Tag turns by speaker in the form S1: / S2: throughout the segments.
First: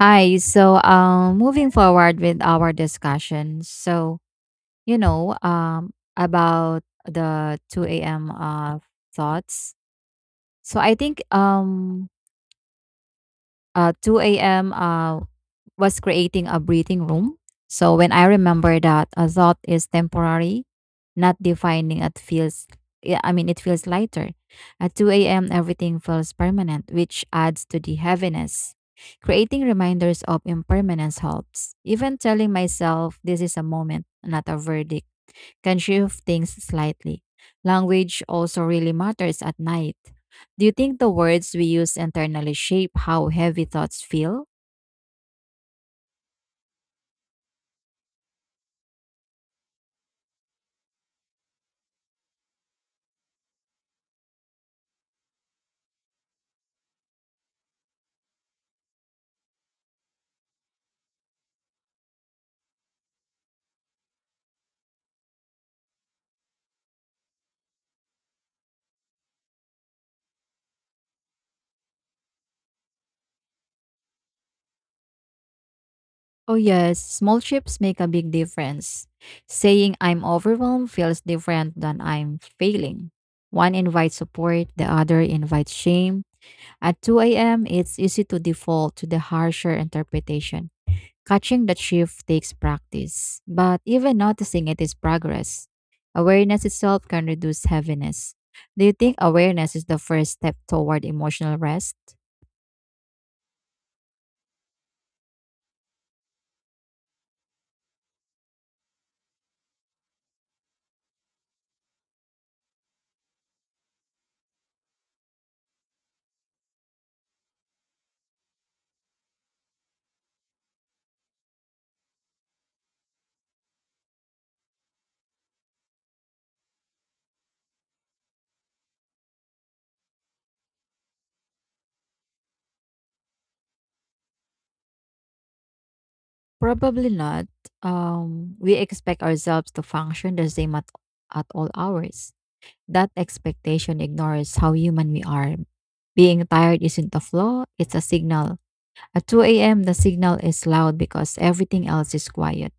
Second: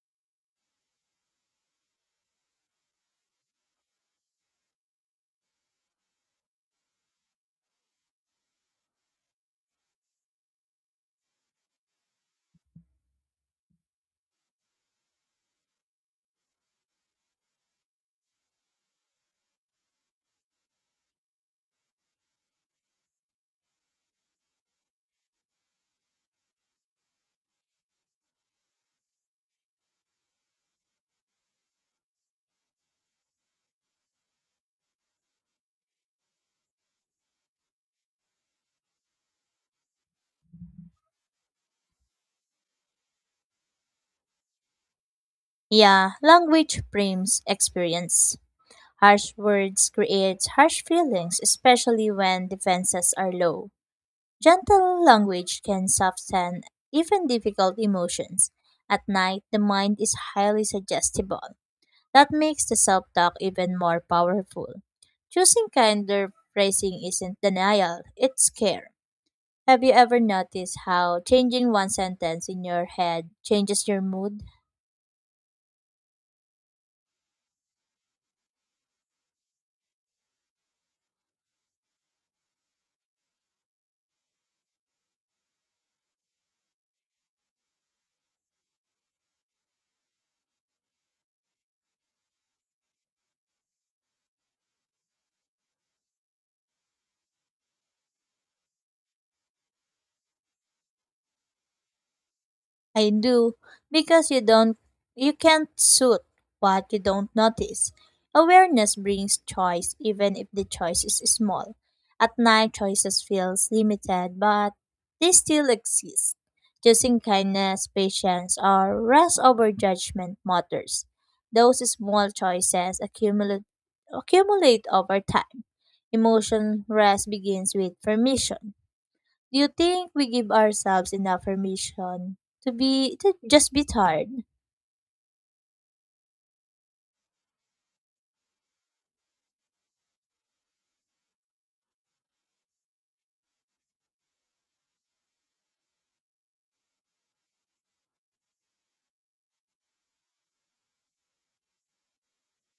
S1: Hi. Moving forward with our discussion. About the 2 a.m. Thoughts. So I think 2 a.m. Was creating a breathing room. So when I remember that a thought is temporary, not defining, it feels. Yeah, I mean, it feels lighter. At 2 a.m., everything feels permanent, which adds to the heaviness. Creating reminders of impermanence helps. Even telling myself this is a moment, not a verdict, can shift things slightly. Language also really matters at night. Do you think the words we use internally shape how heavy thoughts feel?
S2: Yeah, language frames experience. Harsh words create harsh feelings, especially when defenses are low. Gentle language can soften even difficult emotions. At night, the mind is highly suggestible. That makes the self talk even more powerful. Choosing kinder phrasing isn't denial, it's care. Have you ever noticed how changing one sentence in your head changes your mood?
S1: Oh, yes, small shifts make a big difference. Saying I'm overwhelmed feels different than I'm failing. One invites support, the other invites shame. At 2 a.m., it's easy to default to the harsher interpretation. Catching that shift takes practice, but even noticing it is progress. Awareness itself can reduce heaviness. Do you think awareness is the first step toward emotional rest?
S2: I do because you can't suit what you don't notice. Awareness brings choice even if the choice is small. At night choices feels limited but they still exist. Choosing kindness, patience or rest over judgment matters. Those small choices accumulate over time. Emotion rest begins with permission. Do you think we give ourselves enough permission to just be tired?
S1: Probably not. We expect ourselves to function the same at all hours. That expectation ignores how human we are. Being tired isn't a flaw, it's a signal. At 2 a.m., the signal is loud because everything else is quiet.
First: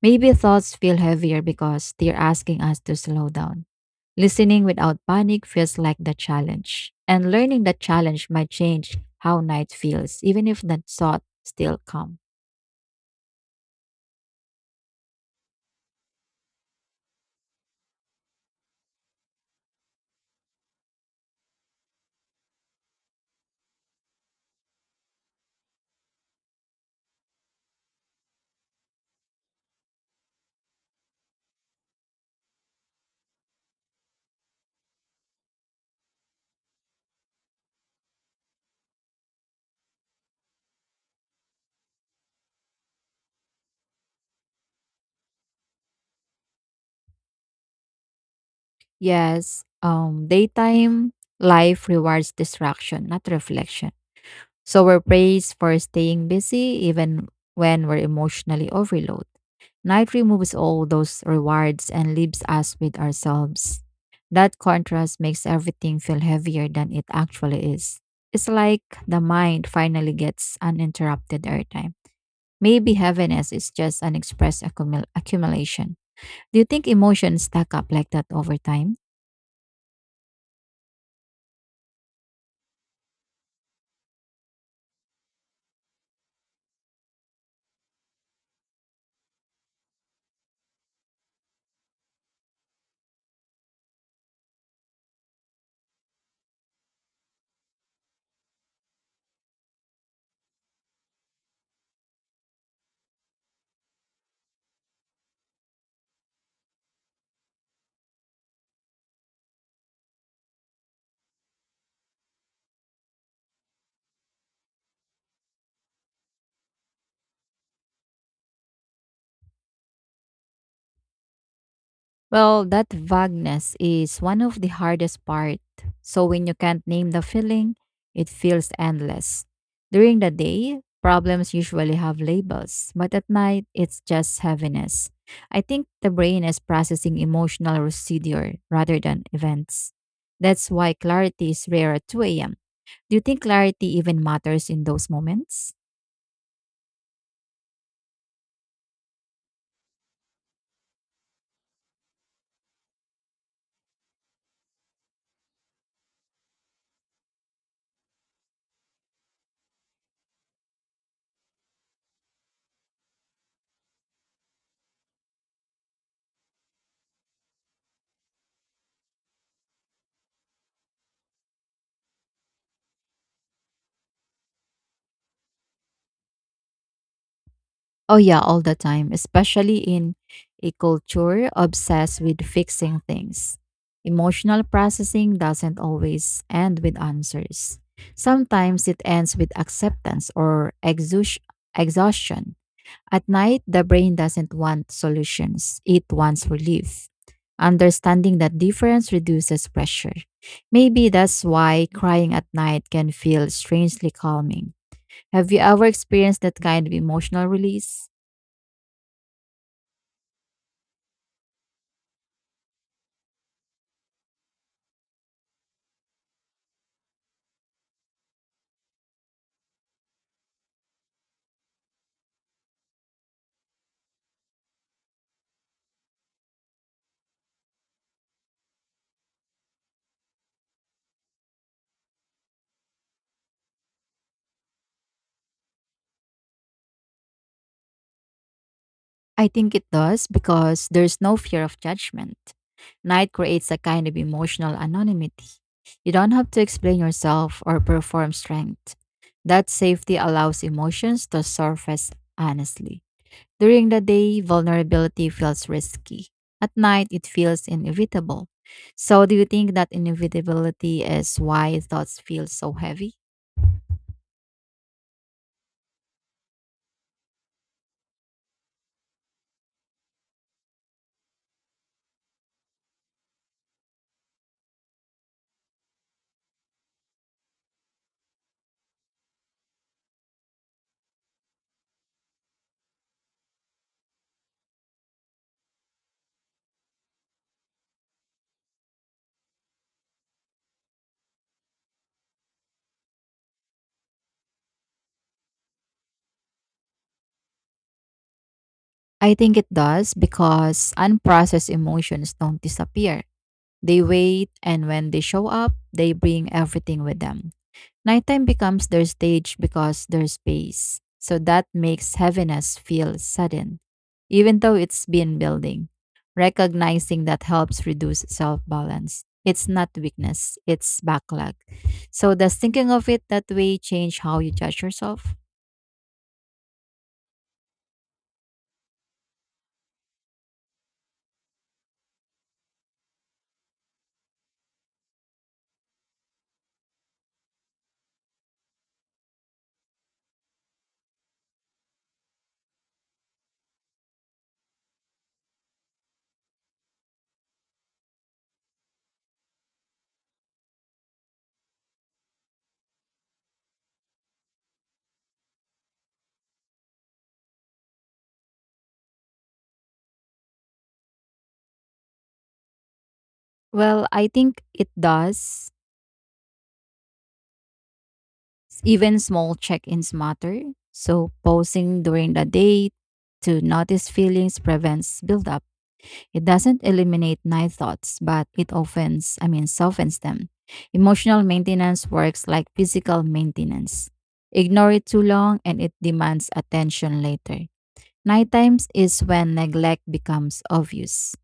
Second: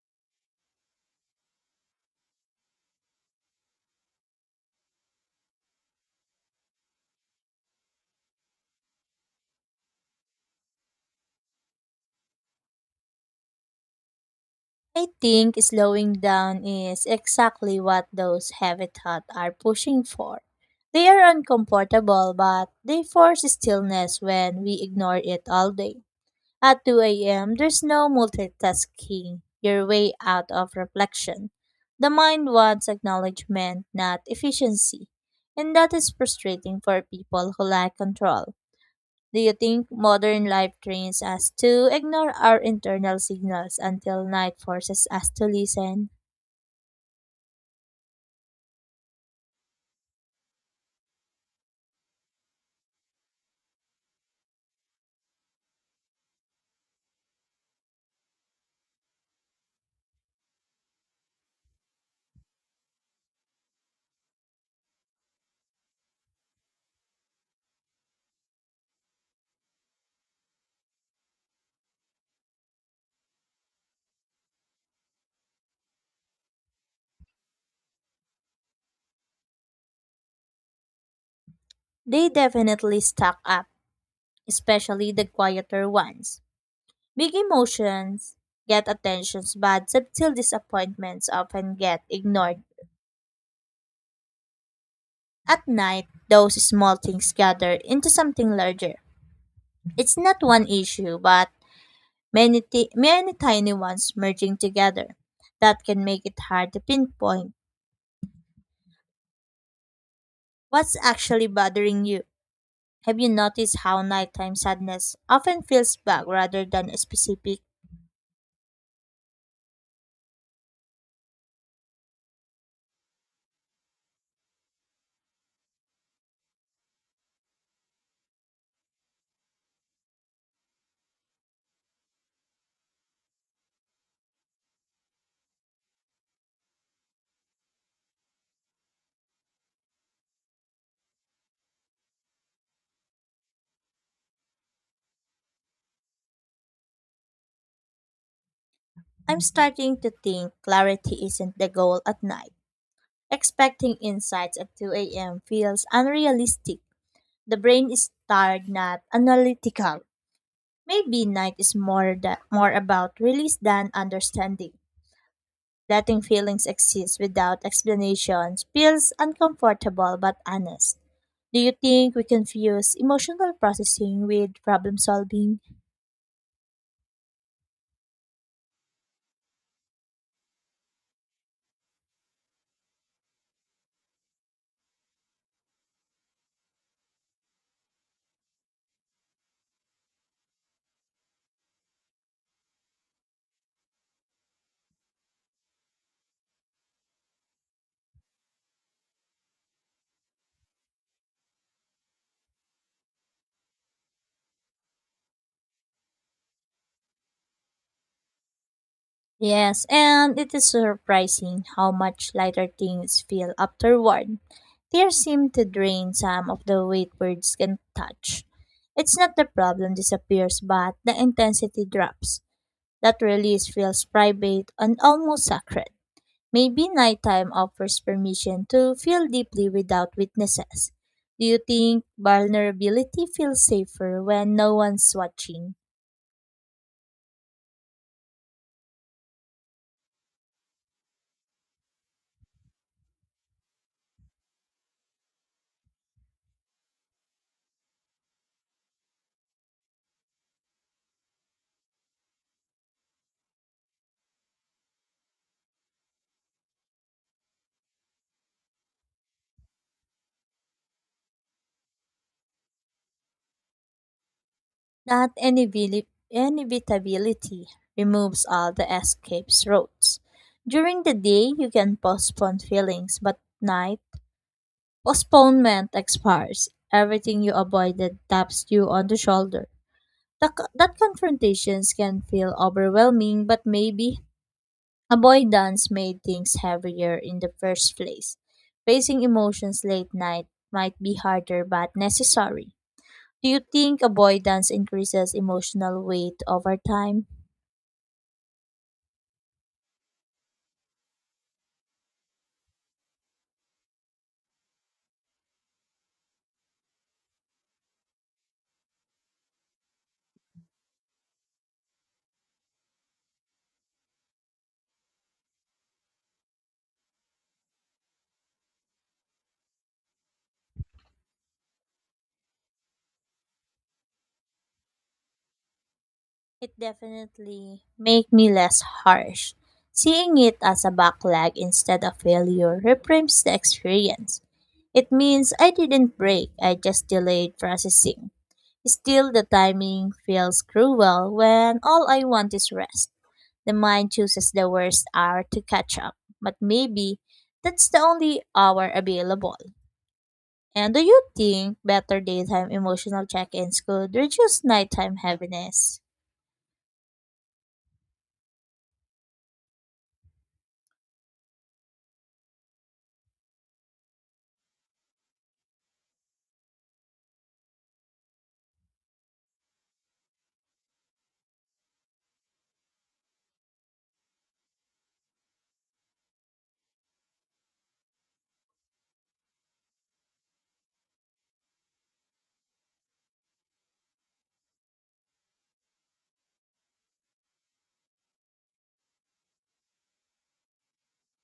S1: Maybe thoughts feel heavier because they're asking us to slow down. Listening without panic feels like the challenge. And learning the challenge might change how night feels, even if the thought still come.
S2: I think slowing down is exactly what those heavy thoughts are pushing for. They are uncomfortable, but they force stillness when we ignore it all day. At 2 a.m., there's no multitasking your way out of reflection. The mind wants acknowledgement, not efficiency. And that is frustrating for people who lack control. Do you think modern life trains us to ignore our internal signals until night forces us to listen?
S1: Yes, daytime life rewards distraction, not reflection. So we're praised for staying busy even when we're emotionally overloaded. Night removes all those rewards and leaves us with ourselves. That contrast makes everything feel heavier than it actually is. It's like the mind finally gets uninterrupted airtime. Maybe heaviness is just unexpressed accumulation. Do you think emotions stack up like that over time?
S2: They definitely stack up, especially the quieter ones. Big emotions get attentions, but subtle disappointments often get ignored. At night, those small things gather into something larger. It's not one issue, but many tiny ones merging together that can make it hard to pinpoint what's actually bothering you. Have you noticed how nighttime sadness often feels vague rather than specific?
S1: Well, that vagueness is one of the hardest part. So when you can't name the feeling, it feels endless. During the day, problems usually have labels, but at night, it's just heaviness. I think the brain is processing emotional residue rather than events. That's why clarity is rare at 2 a.m. Do you think clarity even matters in those moments?
S2: I'm starting to think clarity isn't the goal at night. Expecting insights at 2 a.m. feels unrealistic. The brain is tired, not analytical. Maybe night is more about release than understanding. Letting feelings exist without explanations feels uncomfortable but honest. Do you think we confuse emotional processing with problem solving?
S1: Oh yeah, all the time, especially in a culture obsessed with fixing things. Emotional processing doesn't always end with answers. Sometimes it ends with acceptance or exhaustion. At night, the brain doesn't want solutions, it wants relief. Understanding that difference reduces pressure. Maybe that's why crying at night can feel strangely calming. Have you ever experienced that kind of emotional release?
S2: Yes, and it is surprising how much lighter things feel afterward. Tears seem to drain some of the weight words can touch. It's not the problem disappears, but the intensity drops. That release feels private and almost sacred. Maybe nighttime offers permission to feel deeply without witnesses. Do you think vulnerability feels safer when no one's watching?
S1: I think it does because there's no fear of judgment. Night creates a kind of emotional anonymity. You don't have to explain yourself or perform strength. That safety allows emotions to surface honestly. During the day, vulnerability feels risky. At night, it feels inevitable. So, do you think that inevitability is why thoughts feel so heavy?
S2: That inevitability removes all the escape routes. During the day, you can postpone feelings, but night, postponement expires. Everything you avoided taps you on the shoulder. That confrontations can feel overwhelming, but maybe avoidance made things heavier in the first place. Facing emotions late night might be harder but necessary. Do you think avoidance increases emotional weight over time?
S1: I think it does because unprocessed emotions don't disappear. They wait, and when they show up, they bring everything with them. Nighttime becomes their stage because there's space. So that makes heaviness feel sudden, even though it's been building. Recognizing that helps reduce self balance. It's not weakness, it's backlog. So, does thinking of it that way change how you judge yourself?
S2: It definitely make me less harsh. Seeing it as a backlog instead of failure reframes the experience. It means I didn't break, I just delayed processing. Still, the timing feels cruel when all I want is rest. The mind chooses the worst hour to catch up, but maybe that's the only hour available. And do you think better daytime emotional check-ins could reduce nighttime heaviness?
S1: Well, I think it does. Even small check ins matter. So, pausing during the day to notice feelings prevents buildup. It doesn't eliminate night thoughts, but it offends, I mean, softens them. Emotional maintenance works like physical maintenance. Ignore it too long and it demands attention later. Night times is when neglect becomes obvious.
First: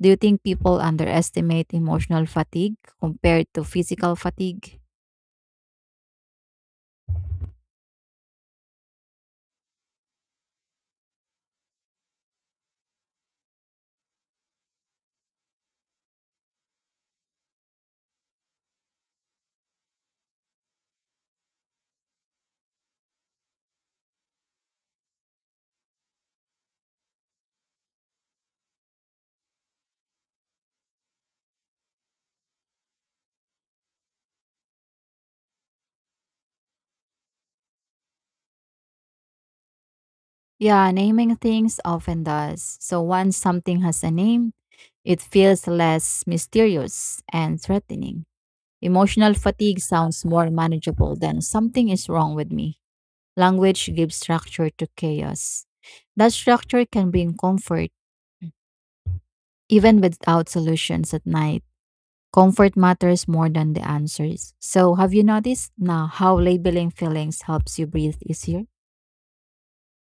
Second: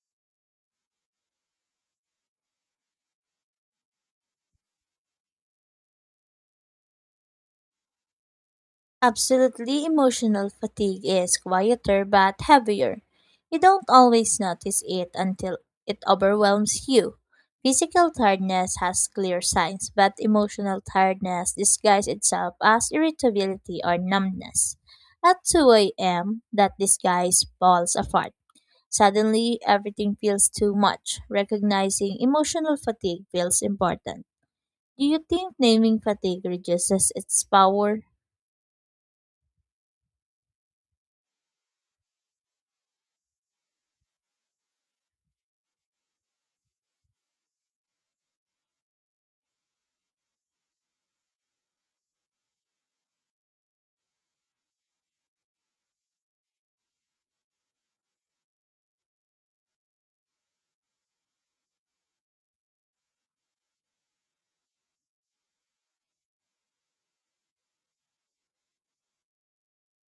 S1: Do you think people underestimate emotional fatigue compared to physical fatigue?
S2: Absolutely, emotional fatigue is quieter but heavier. You don't always notice it until it overwhelms you. Physical tiredness has clear signs, but emotional tiredness disguises itself as irritability or numbness. At 2 a.m., that disguise falls apart. Suddenly, everything feels too much. Recognizing emotional fatigue feels important. Do you think naming fatigue reduces its power?
S1: Yeah, naming things often does. So once something has a name, it feels less mysterious and threatening. Emotional fatigue sounds more manageable than something is wrong with me. Language gives structure to chaos. That structure can bring comfort even without solutions at night. Comfort matters more than the answers. So, have you noticed now how labeling feelings helps you breathe easier?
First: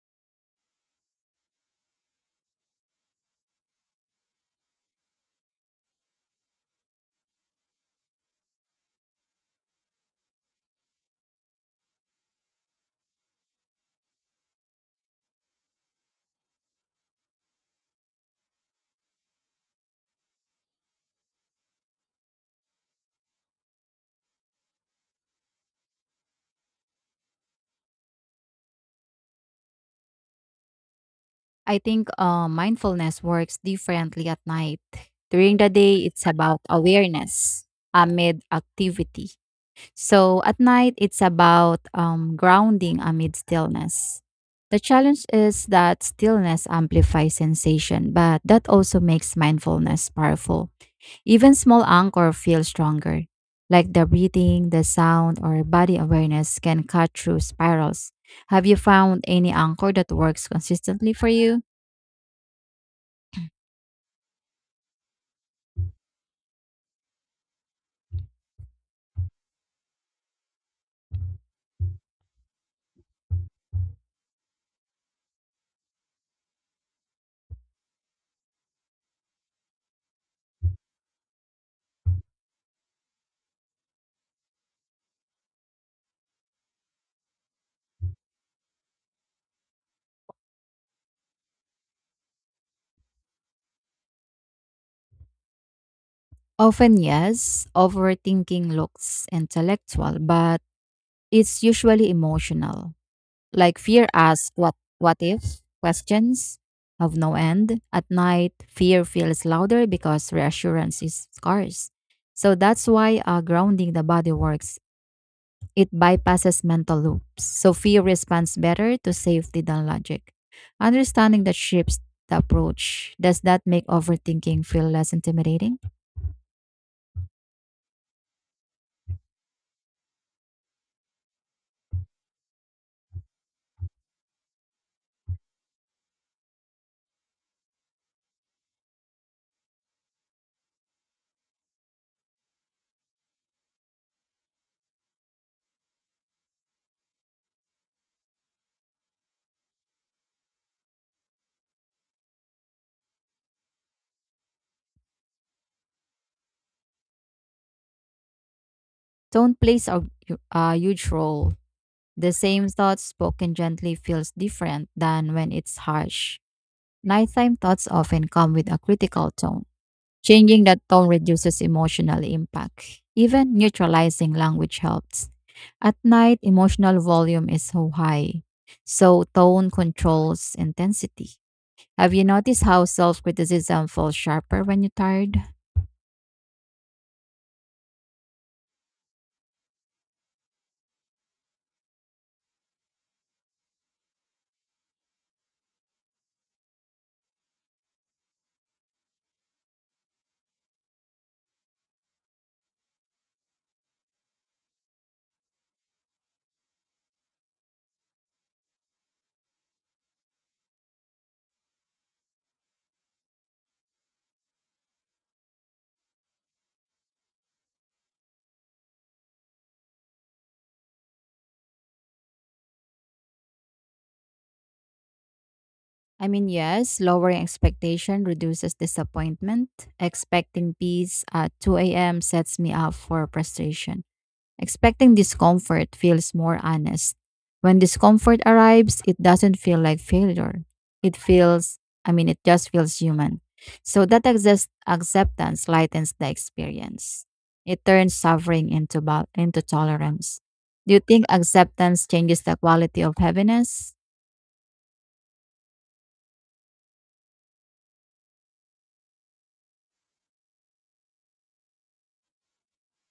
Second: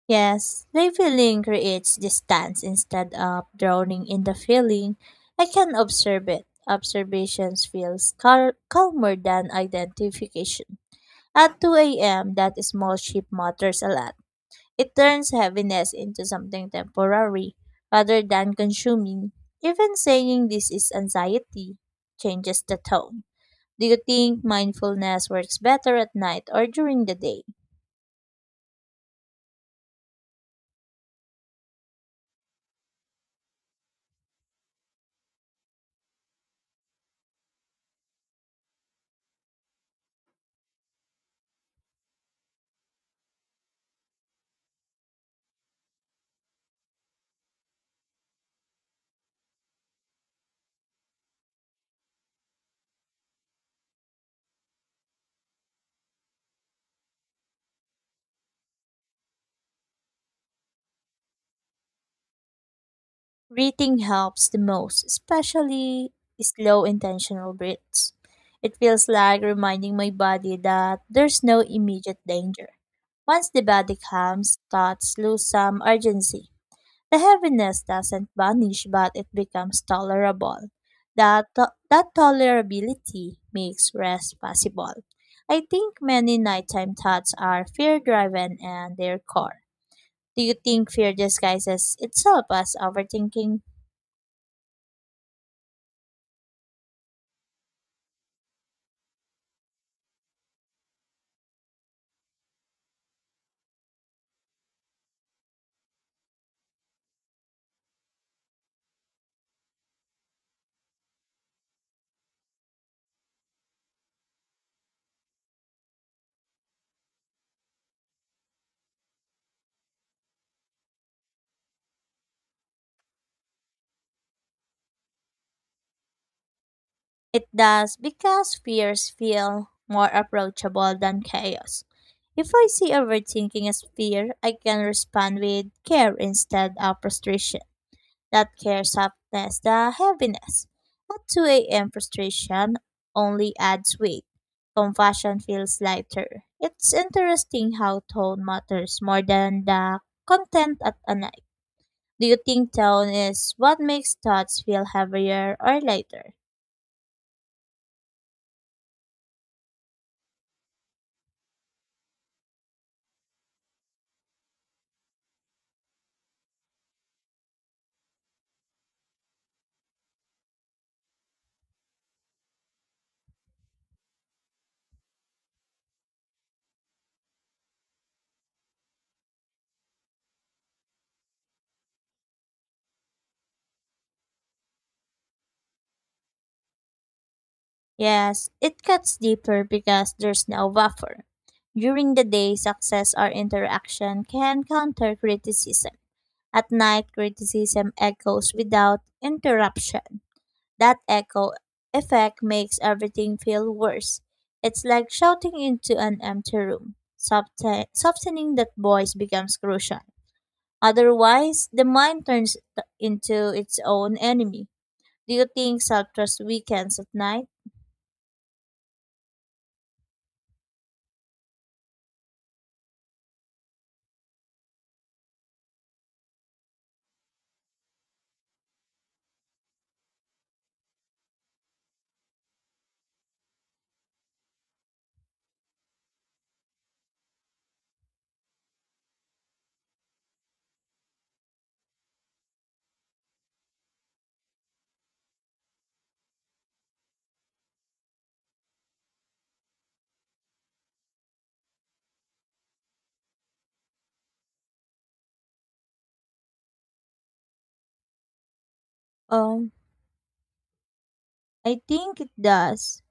S2: Yes, labeling creates distance instead of drowning in the feeling. I can observe it. Observations feels calmer than identification. At 2 a.m., that small shift matters a lot. It turns heaviness into something temporary rather than consuming. Even saying this is anxiety changes the tone. Do you think mindfulness works better at night or during the day?
S1: I think mindfulness works differently at night. During the day, it's about awareness amid activity. So at night, it's about grounding amid stillness. The challenge is that stillness amplifies sensation, but that also makes mindfulness powerful. Even small anchor feels stronger, like the breathing, the sound, or body awareness can cut through spirals. Have you found any anchor that works consistently for you?
S2: Breathing helps the most, especially slow intentional breaths. It feels like reminding my body that there's no immediate danger. Once the body calms, thoughts lose some urgency. The heaviness doesn't vanish, but it becomes tolerable. That tolerability makes rest possible. I think many nighttime thoughts are fear driven and their core. Do you think fear disguises itself as overthinking?
S1: Often, yes. Overthinking looks intellectual, but it's usually emotional. Like fear asks what if questions have no end. At night, fear feels louder because reassurance is scarce. So that's why grounding the body works. It bypasses mental loops, so fear responds better to safety than logic. Understanding that shifts the approach. Does that make overthinking feel less intimidating?
S2: It does because fears feel more approachable than chaos. If I see overthinking as fear, I can respond with care instead of frustration. That care softness, the heaviness. At 2 a.m. frustration only adds weight. Compassion feels lighter. It's interesting how tone matters more than the content at a night. Do you think tone is what makes thoughts feel heavier or lighter?
S1: Don't place a huge role. The same thought spoken gently feels different than when it's harsh. Nighttime thoughts often come with a critical tone. Changing that tone reduces emotional impact. Even neutralizing language helps. At night, emotional volume is so high, so tone controls intensity. Have you noticed how self criticism falls sharper when you're tired?
S2: Yes, it cuts deeper because there's no buffer. During the day, success or interaction can counter criticism. At night, criticism echoes without interruption. That echo effect makes everything feel worse. It's like shouting into an empty room. Softening that voice becomes crucial. Otherwise, the mind turns into its own enemy. Do you think self trust weakens at night?
S1: I mean, yes, lowering expectation reduces disappointment. Expecting peace at 2 a.m. sets me up for frustration. Expecting discomfort feels more honest. When discomfort arrives, it doesn't feel like failure. It feels, I mean, it just feels human. So that acceptance lightens the experience. It turns suffering into, bal into tolerance. Do you think acceptance changes the quality of happiness?
S2: Um, I think it does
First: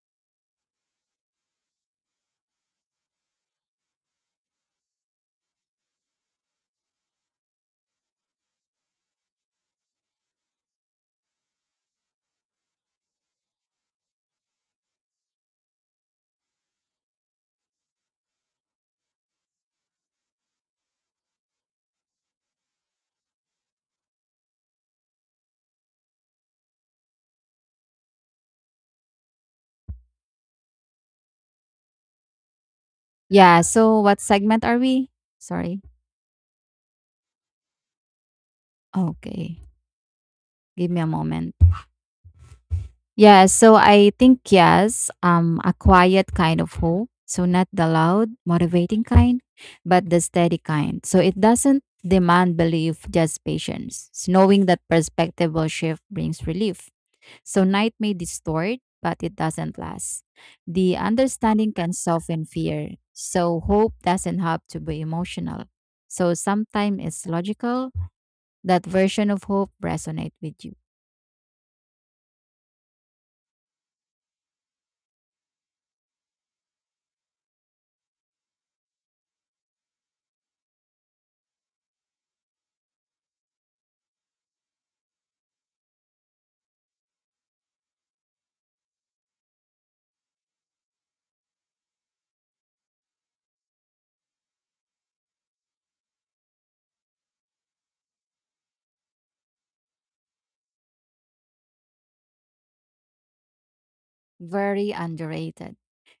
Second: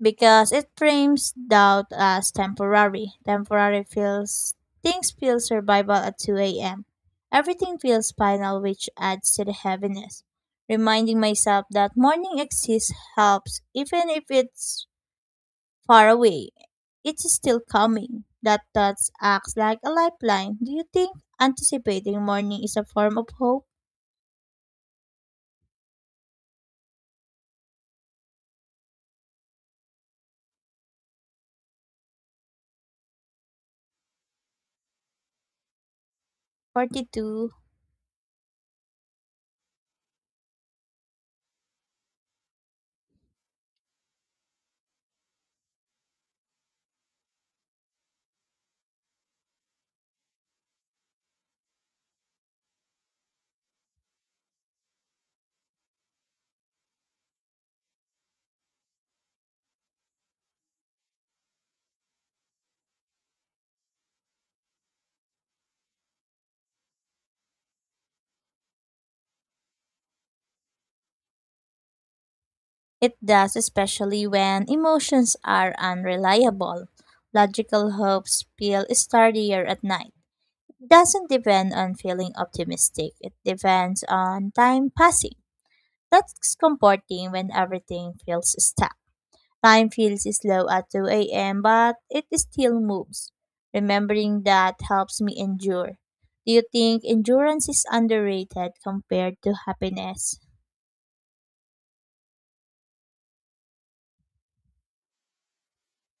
S2: because it frames doubt as temporary. Temporary feels Things feel survival at 2 a.m. Everything feels final, which adds to the heaviness. Reminding myself that morning exists helps, even if it's far away. It is still coming. That thoughts acts like a lifeline. Do you think anticipating morning is a form of hope?
S1: Yeah, so what segment are we? Sorry.
S2: 42.
S1: Okay. Give me a moment. Yeah, so I think yes, a quiet kind of hope. So not the loud, motivating kind, but the steady kind. So it doesn't demand belief, just patience. It's knowing that perspective will shift brings relief. So night may distort, but it doesn't last. The understanding can soften fear. So hope doesn't have to be emotional. So sometimes it's logical. That version of hope resonate with you.
S2: It does, especially when emotions are unreliable. Logical hopes feel sturdier at night. It doesn't depend on feeling optimistic, it depends on time passing. That's comforting when everything feels stuck. Time feels slow at 2 a.m., but it still moves. Remembering that helps me endure. Do you think endurance is underrated compared to happiness?
S1: Very underrated.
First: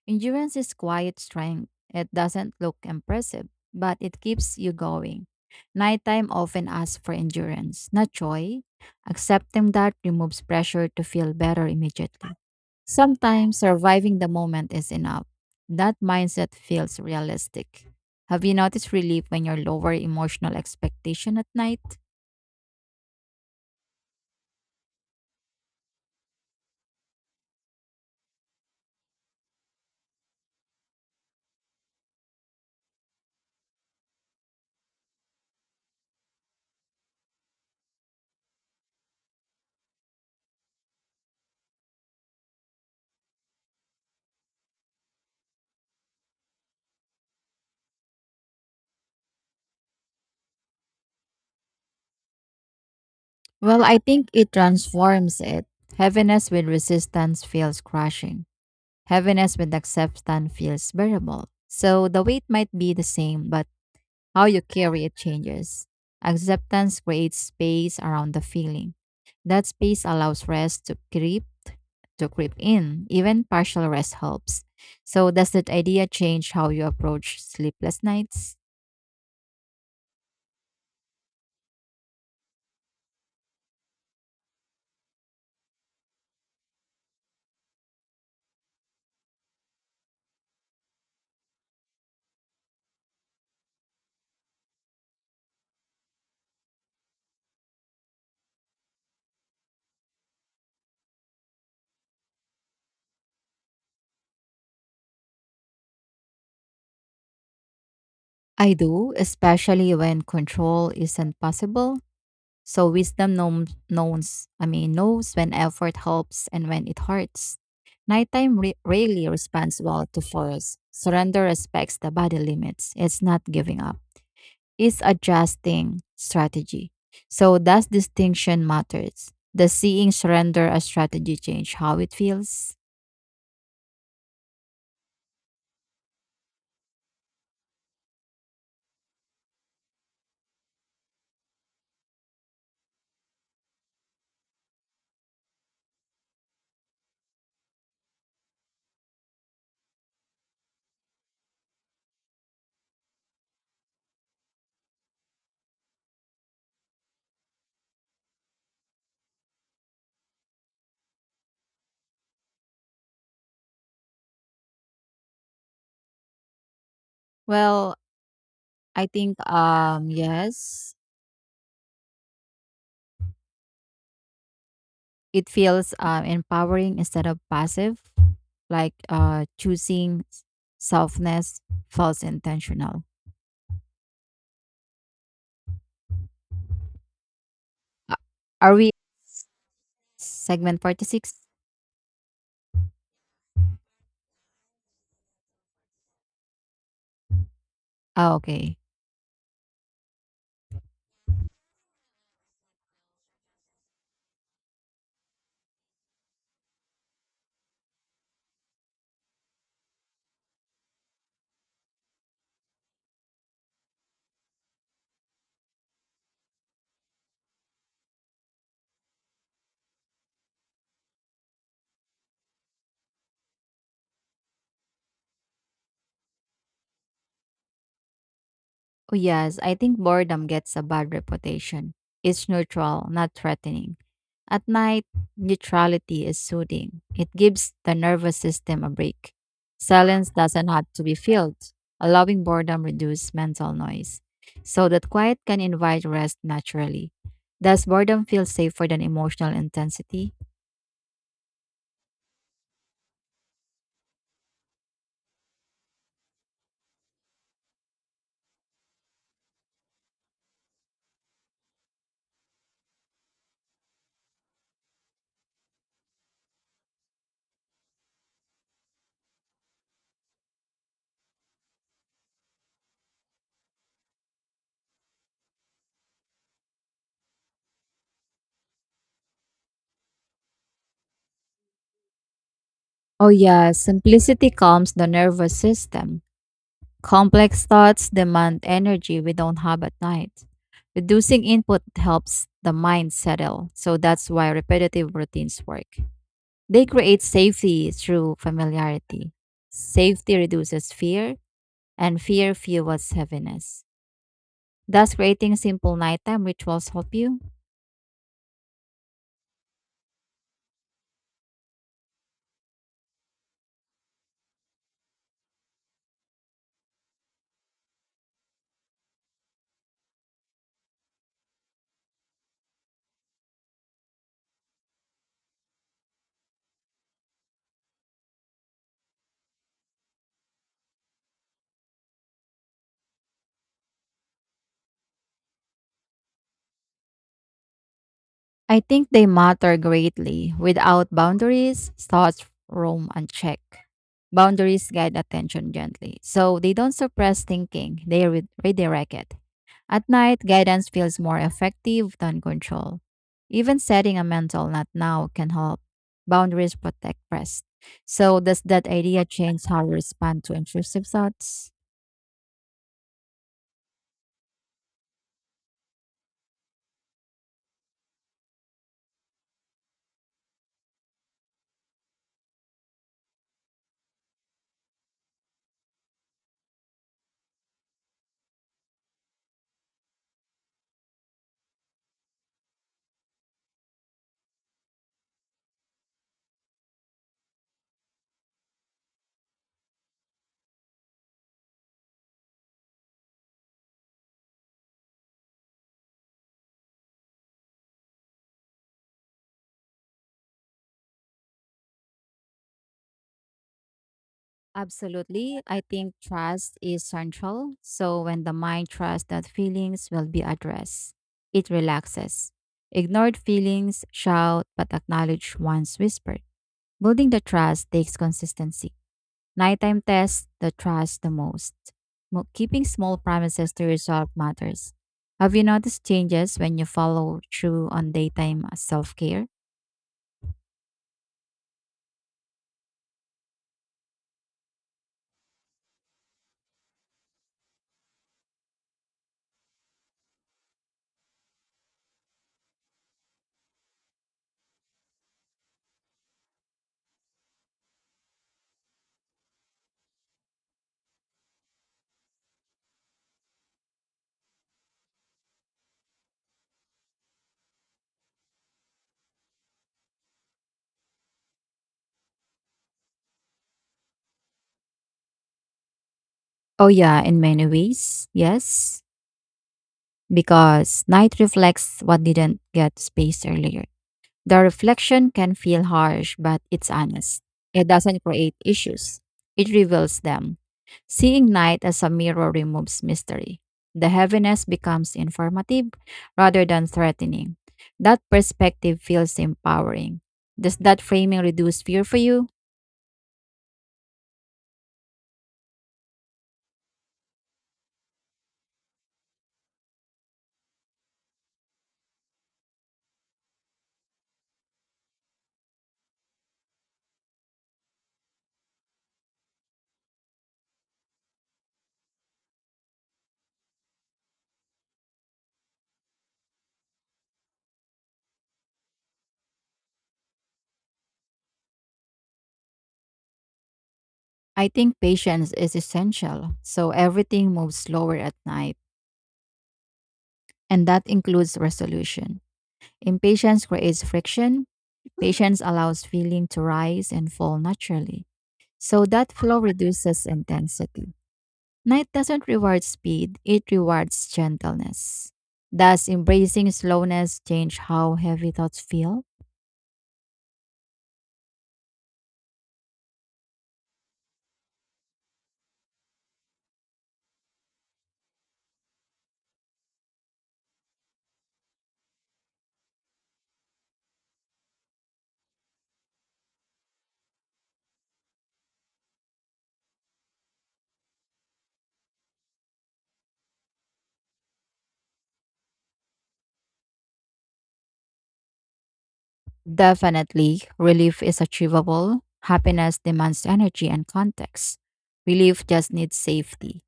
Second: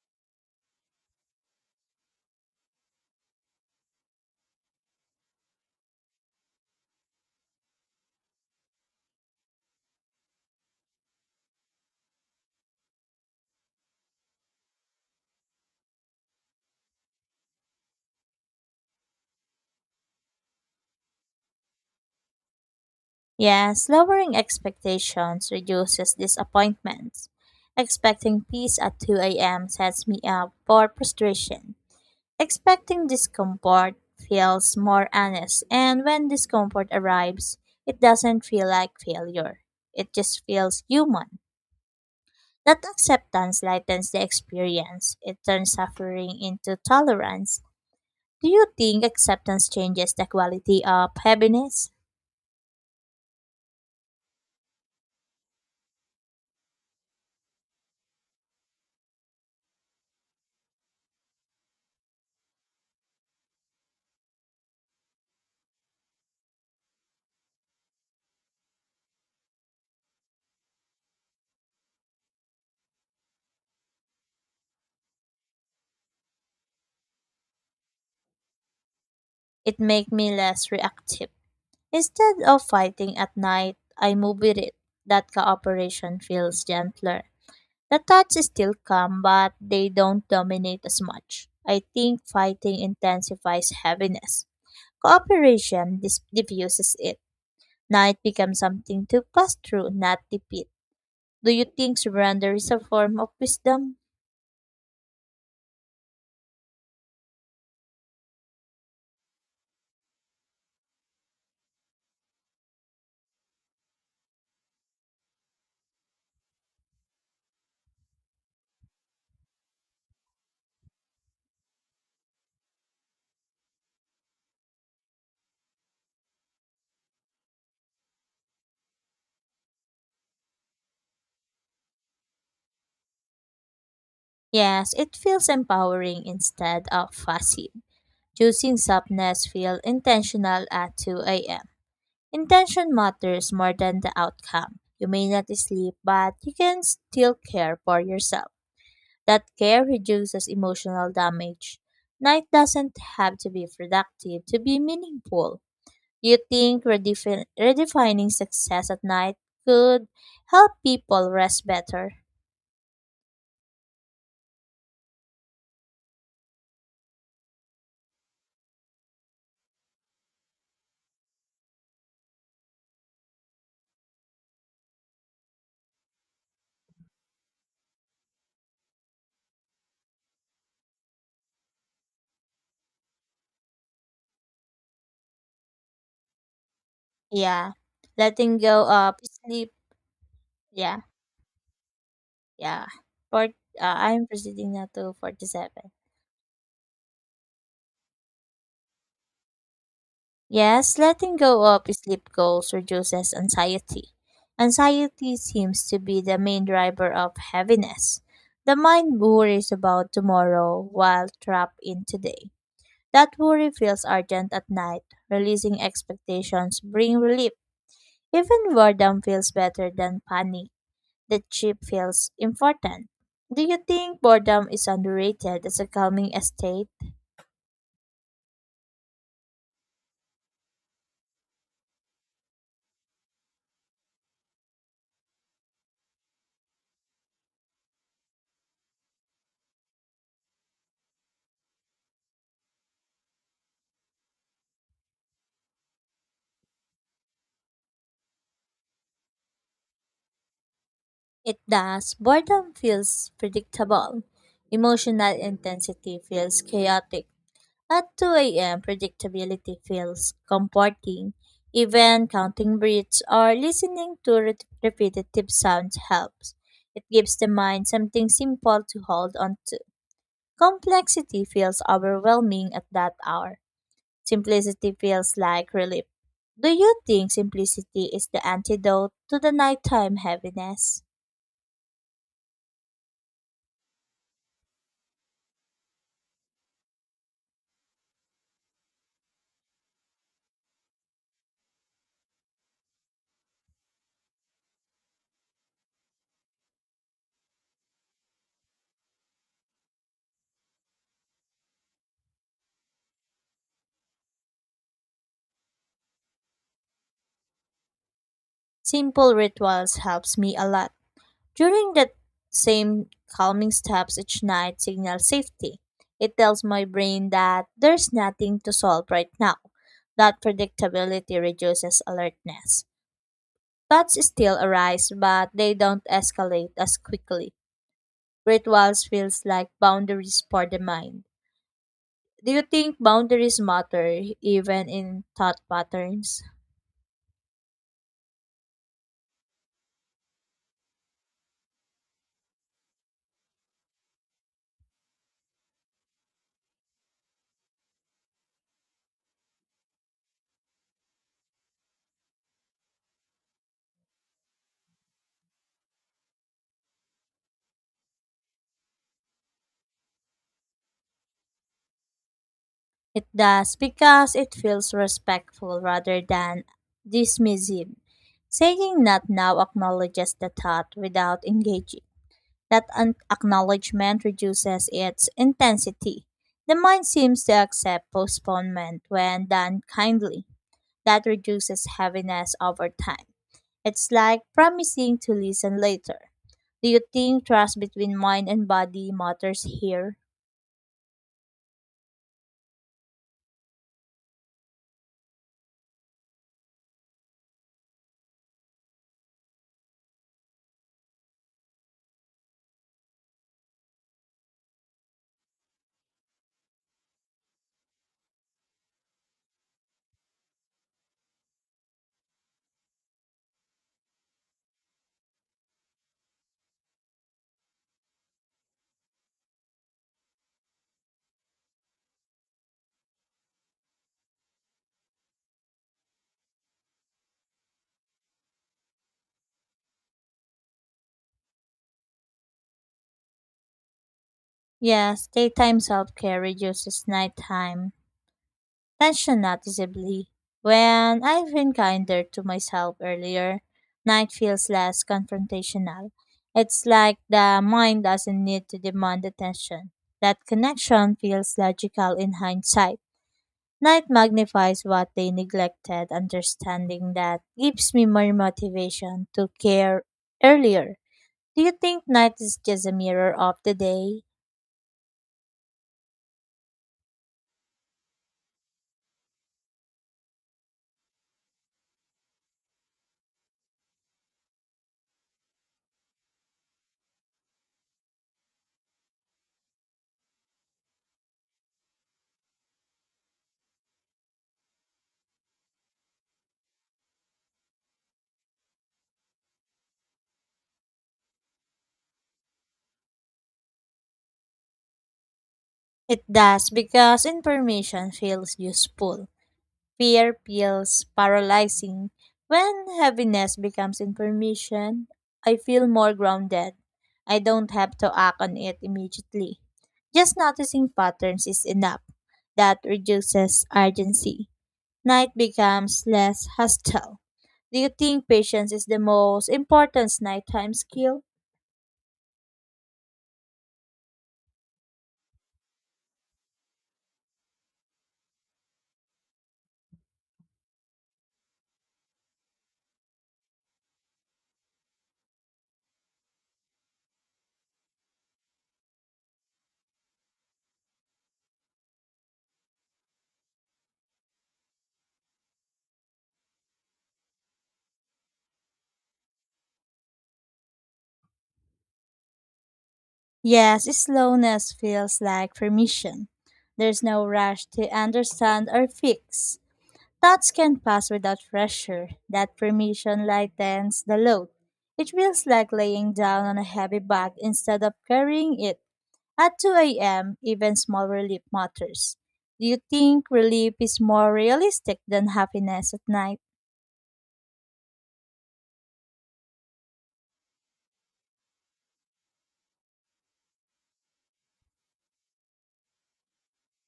S1: Endurance is quiet strength. It doesn't look impressive, but it keeps you going. Nighttime often asks for endurance, not joy. Accepting that removes pressure to feel better immediately. Sometimes surviving the moment is enough. That mindset feels realistic. Have you noticed relief when you're lower emotional expectation at night?
S2: Yes, lowering expectations reduces disappointments. Expecting peace at 2 a.m. sets me up for frustration. Expecting discomfort feels more honest, and when discomfort arrives, it doesn't feel like failure. It just feels human. That acceptance lightens the experience, it turns suffering into tolerance. Do you think acceptance changes the quality of happiness?
S1: Well, I think it transforms it. Heaviness with resistance feels crushing. Heaviness with acceptance feels bearable. So the weight might be the same, but how you carry it changes. Acceptance creates space around the feeling. That space allows rest to creep in. Even partial rest helps. So does that idea change how you approach sleepless nights?
S2: It makes me less reactive. Instead of fighting at night, I move with it. That cooperation feels gentler. The thoughts still come, but they don't dominate as much. I think fighting intensifies heaviness. Cooperation diffuses it. Night becomes something to pass through, not repeat. Do you think surrender is a form of wisdom?
S1: I do, especially when control isn't possible. So wisdom knows, I mean, knows when effort helps and when it hurts. Nighttime rarely responds well to force. Surrender respects the body limits. It's not giving up. It's adjusting strategy. So that distinction matters. Does seeing surrender a strategy change how it feels?
S2: Yes, it feels empowering instead of fussy. Choosing softness feels intentional at 2 a.m. Intention matters more than the outcome. You may not sleep, but you can still care for yourself. That care reduces emotional damage. Night doesn't have to be productive to be meaningful. Do you think redefining success at night could help people rest better?
S1: Well, I think yes, it feels empowering instead of passive, like choosing softness feels intentional.
S2: Yeah.
S1: A-
S2: Letting
S1: Are
S2: go
S1: we
S2: of sleep.
S1: segment
S2: Yeah.
S1: 46?
S2: Yeah. For, I'm proceeding now to 47.
S1: Oh, okay.
S2: Yes, letting go of sleep goals reduces anxiety. Anxiety seems to be the main driver of heaviness. The mind worries about tomorrow while trapped in today. That worry feels urgent at night. Releasing expectations bring relief. Even boredom feels better than panic. The chip feels important. Do you think boredom is underrated as a calming estate?
S1: Oh, yes, I think boredom gets a bad reputation. It's neutral, not threatening. At night, neutrality is soothing. It gives the nervous system a break. Silence doesn't have to be filled. Allowing boredom reduces mental noise, so that quiet can invite rest naturally. Does boredom feel safer than emotional intensity?
S2: It does. Boredom feels predictable. Emotional intensity feels chaotic. At 2 a.m., predictability feels comforting. Even counting breaths or listening to repetitive sounds helps. It gives the mind something simple to hold on to. Complexity feels overwhelming at that hour. Simplicity feels like relief. Do you think simplicity is the antidote to the nighttime heaviness?
S1: Oh, yeah, simplicity calms the nervous system. Complex thoughts demand energy we don't have at night. Reducing input helps the mind settle, so that's why repetitive routines work. They create safety through familiarity. Safety reduces fear, and fear fuels heaviness. Does creating simple nighttime rituals help you?
S2: Simple rituals helps me a lot. During that same calming steps each night signal safety. It tells my brain that there's nothing to solve right now. That predictability reduces alertness. Thoughts still arise, but they don't escalate as quickly. Rituals feels like boundaries for the mind. Do you think boundaries matter even in thought patterns?
S1: I think they matter greatly. Without boundaries, thoughts roam unchecked. Boundaries guide attention gently, so they don't suppress thinking, they redirect it. At night, guidance feels more effective than control. Even setting a mental not now can help. Boundaries protect rest. So, does that idea change how you respond to intrusive thoughts?
S2: It does because it feels respectful rather than dismissive. Saying not now acknowledges the thought without engaging. That acknowledgement reduces its intensity. The mind seems to accept postponement when done kindly. That reduces heaviness over time. It's like promising to listen later. Do you think trust between mind and body matters here?
S1: Absolutely. I think trust is central. So when the mind trusts that feelings will be addressed, it relaxes. Ignored feelings shout but acknowledge once whispered. Building the trust takes consistency. Nighttime tests the trust the most. Keeping small promises to resolve matters. Have you noticed changes when you follow through on daytime self care?
S2: Yes, daytime self care reduces nighttime tension noticeably. When I've been kinder to myself earlier, night feels less confrontational. It's like the mind doesn't need to demand attention. That connection feels logical in hindsight. Night magnifies what they neglected, understanding that gives me more motivation to care earlier. Do you think night is just a mirror of the day?
S1: Oh, yeah, in many ways. Yes. Because night reflects what didn't get space earlier. The reflection can feel harsh, but it's honest. It doesn't create issues, it reveals them. Seeing night as a mirror removes mystery. The heaviness becomes informative rather than threatening. That perspective feels empowering. Does that framing reduce fear for you?
S2: It does because information feels useful. Fear feels paralyzing. When heaviness becomes information, I feel more grounded. I don't have to act on it immediately. Just noticing patterns is enough. That reduces urgency. Night becomes less hostile. Do you think patience is the most important nighttime skill?
S1: I think patience is essential, so everything moves slower at night, and that includes resolution. Impatience creates friction. Patience allows feeling to rise and fall naturally. So that flow reduces intensity. Night doesn't reward speed, it rewards gentleness. Does embracing slowness change how heavy thoughts feel?
S2: Yes, slowness feels like permission. There's no rush to understand or fix. Thoughts can pass without pressure. That permission lightens the load. It feels like laying down on a heavy bag instead of carrying it. At 2 a.m., even small relief matters. Do you think relief is more realistic than happiness at night?
S1: Definitely, relief is achievable. Happiness demands energy and context. Relief just needs safety.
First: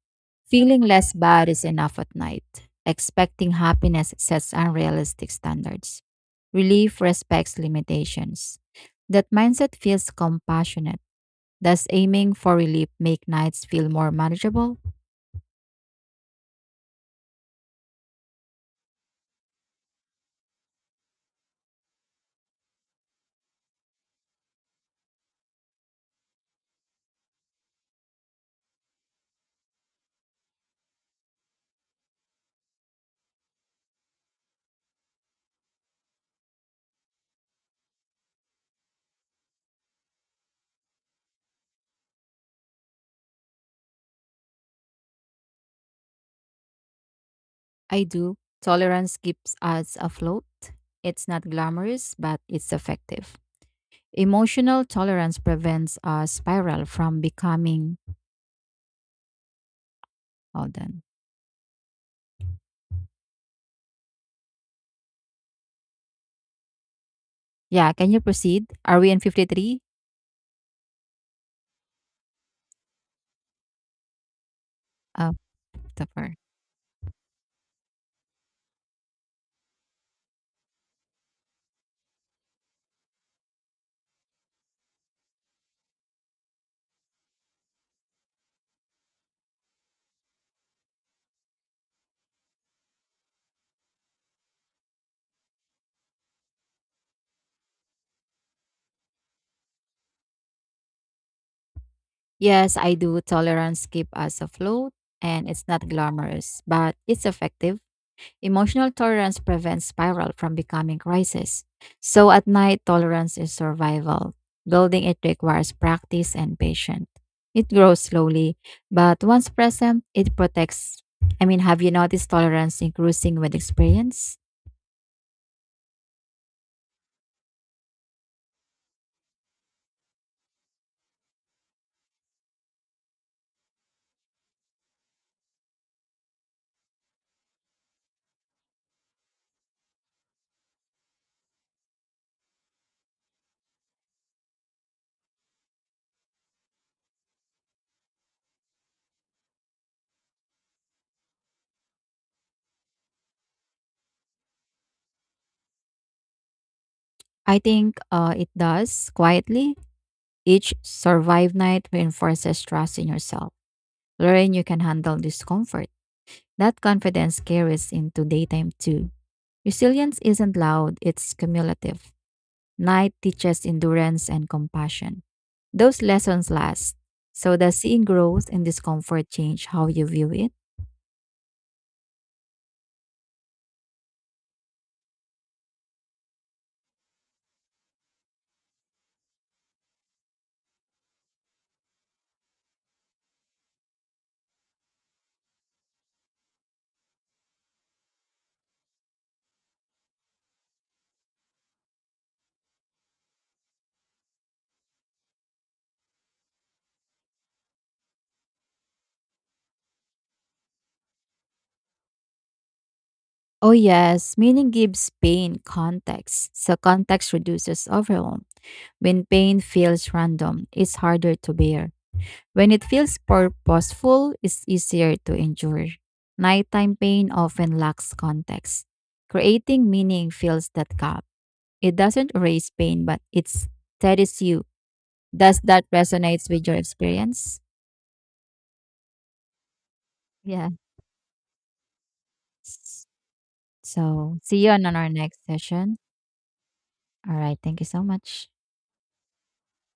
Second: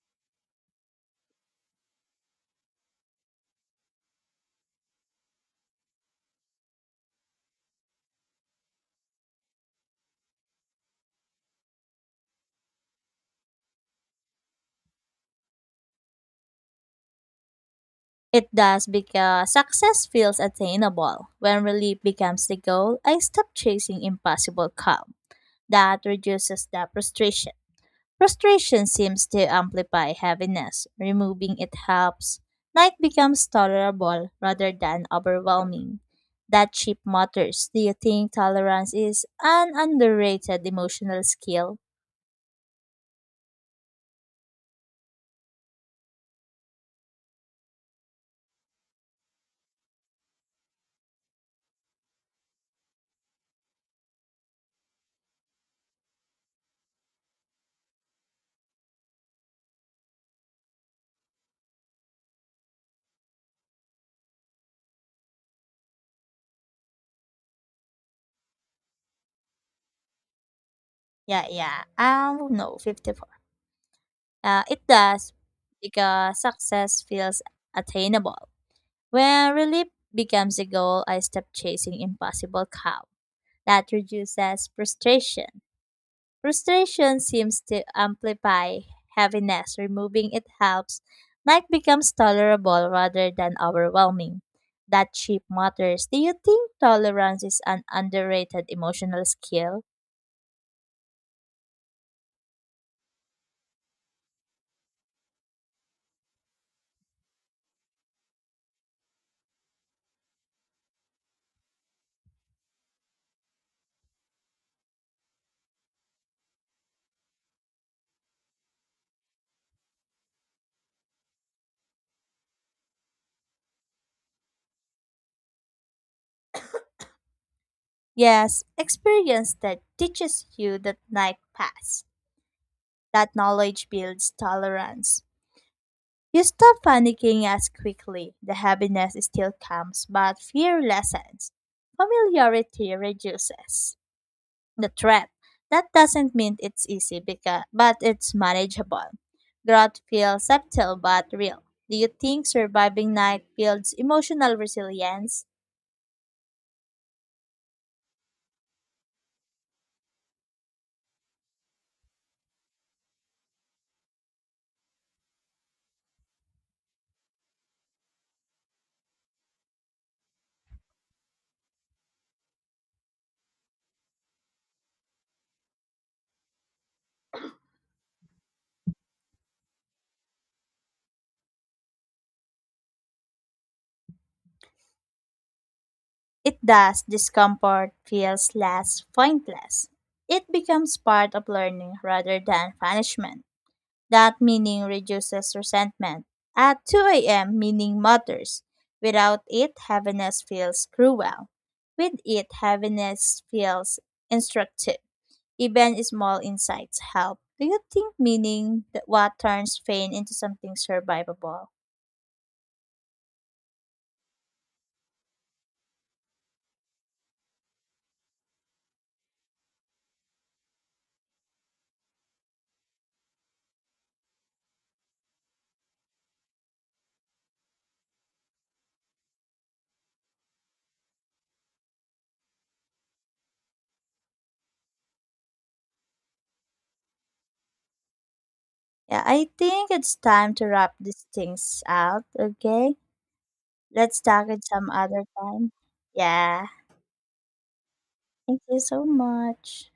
S1: Feeling less bad is enough at night. Expecting happiness sets unrealistic standards. Relief respects limitations. That mindset feels compassionate. Does aiming for relief make nights feel more manageable?
S2: It does because success feels attainable. When relief becomes the goal, I stop chasing impossible calm. That reduces the frustration. Frustration seems to amplify heaviness. Removing it helps. Night becomes tolerable rather than overwhelming. That chip matters. Do you think tolerance is an underrated emotional skill?
S1: I do. Tolerance keeps us afloat. It's not glamorous, but it's effective. Emotional tolerance prevents a spiral from becoming. Hold on. Yeah, can you proceed? Are we in 53?
S2: Yeah, yeah. No, 54. It does
S1: Oh, the far.
S2: because success feels attainable. When relief becomes a goal, I stop chasing impossible cow. That reduces frustration. Frustration seems to amplify heaviness. Removing it helps. Night becomes tolerable rather than overwhelming. That shape matters. Do you think tolerance is an underrated emotional skill?
S1: Yes, I do. Tolerance keep us afloat and it's not glamorous, but it's effective. Emotional tolerance prevents spiral from becoming crisis. So at night, tolerance is survival. Building it requires practice and patience. It grows slowly, but once present, it protects. I mean, have you noticed tolerance increasing with experience?
S2: Yes, experience that teaches you that night pass. That knowledge builds tolerance. You stop panicking as quickly. The heaviness still comes, but fear lessens. Familiarity reduces the threat. That doesn't mean it's easy, because, but it's manageable. Growth feels subtle but real. Do you think surviving night builds emotional resilience?
S1: I think it does quietly. Each survive night reinforces trust in yourself. Learn you can handle discomfort. That confidence carries into daytime too. Resilience isn't loud, it's cumulative. Night teaches endurance and compassion. Those lessons last. So does seeing growth and discomfort change how you view it?
S2: It does. Discomfort feels less pointless. It becomes part of learning rather than punishment. That meaning reduces resentment. At 2 a.m., meaning matters. Without it, heaviness feels cruel. With it, heaviness feels instructive. Even small insights help. Do you think meaning that what turns pain into something survivable?
S1: Oh yes, meaning gives pain context. So context reduces overwhelm. When pain feels random, it's harder to bear. When it feels purposeful, it's easier to endure. Nighttime pain often lacks context. Creating meaning fills that gap. It doesn't erase pain, but it steadies you. Does that resonates with your experience?
S2: Yeah, I think it's time to
S1: Yes.
S2: wrap these things out, okay? Let's
S1: So,
S2: talk
S1: see
S2: it
S1: you
S2: some
S1: on our
S2: other
S1: next
S2: time.
S1: session.
S2: Yeah.
S1: All right, thank you so much.
S2: Thank you so much.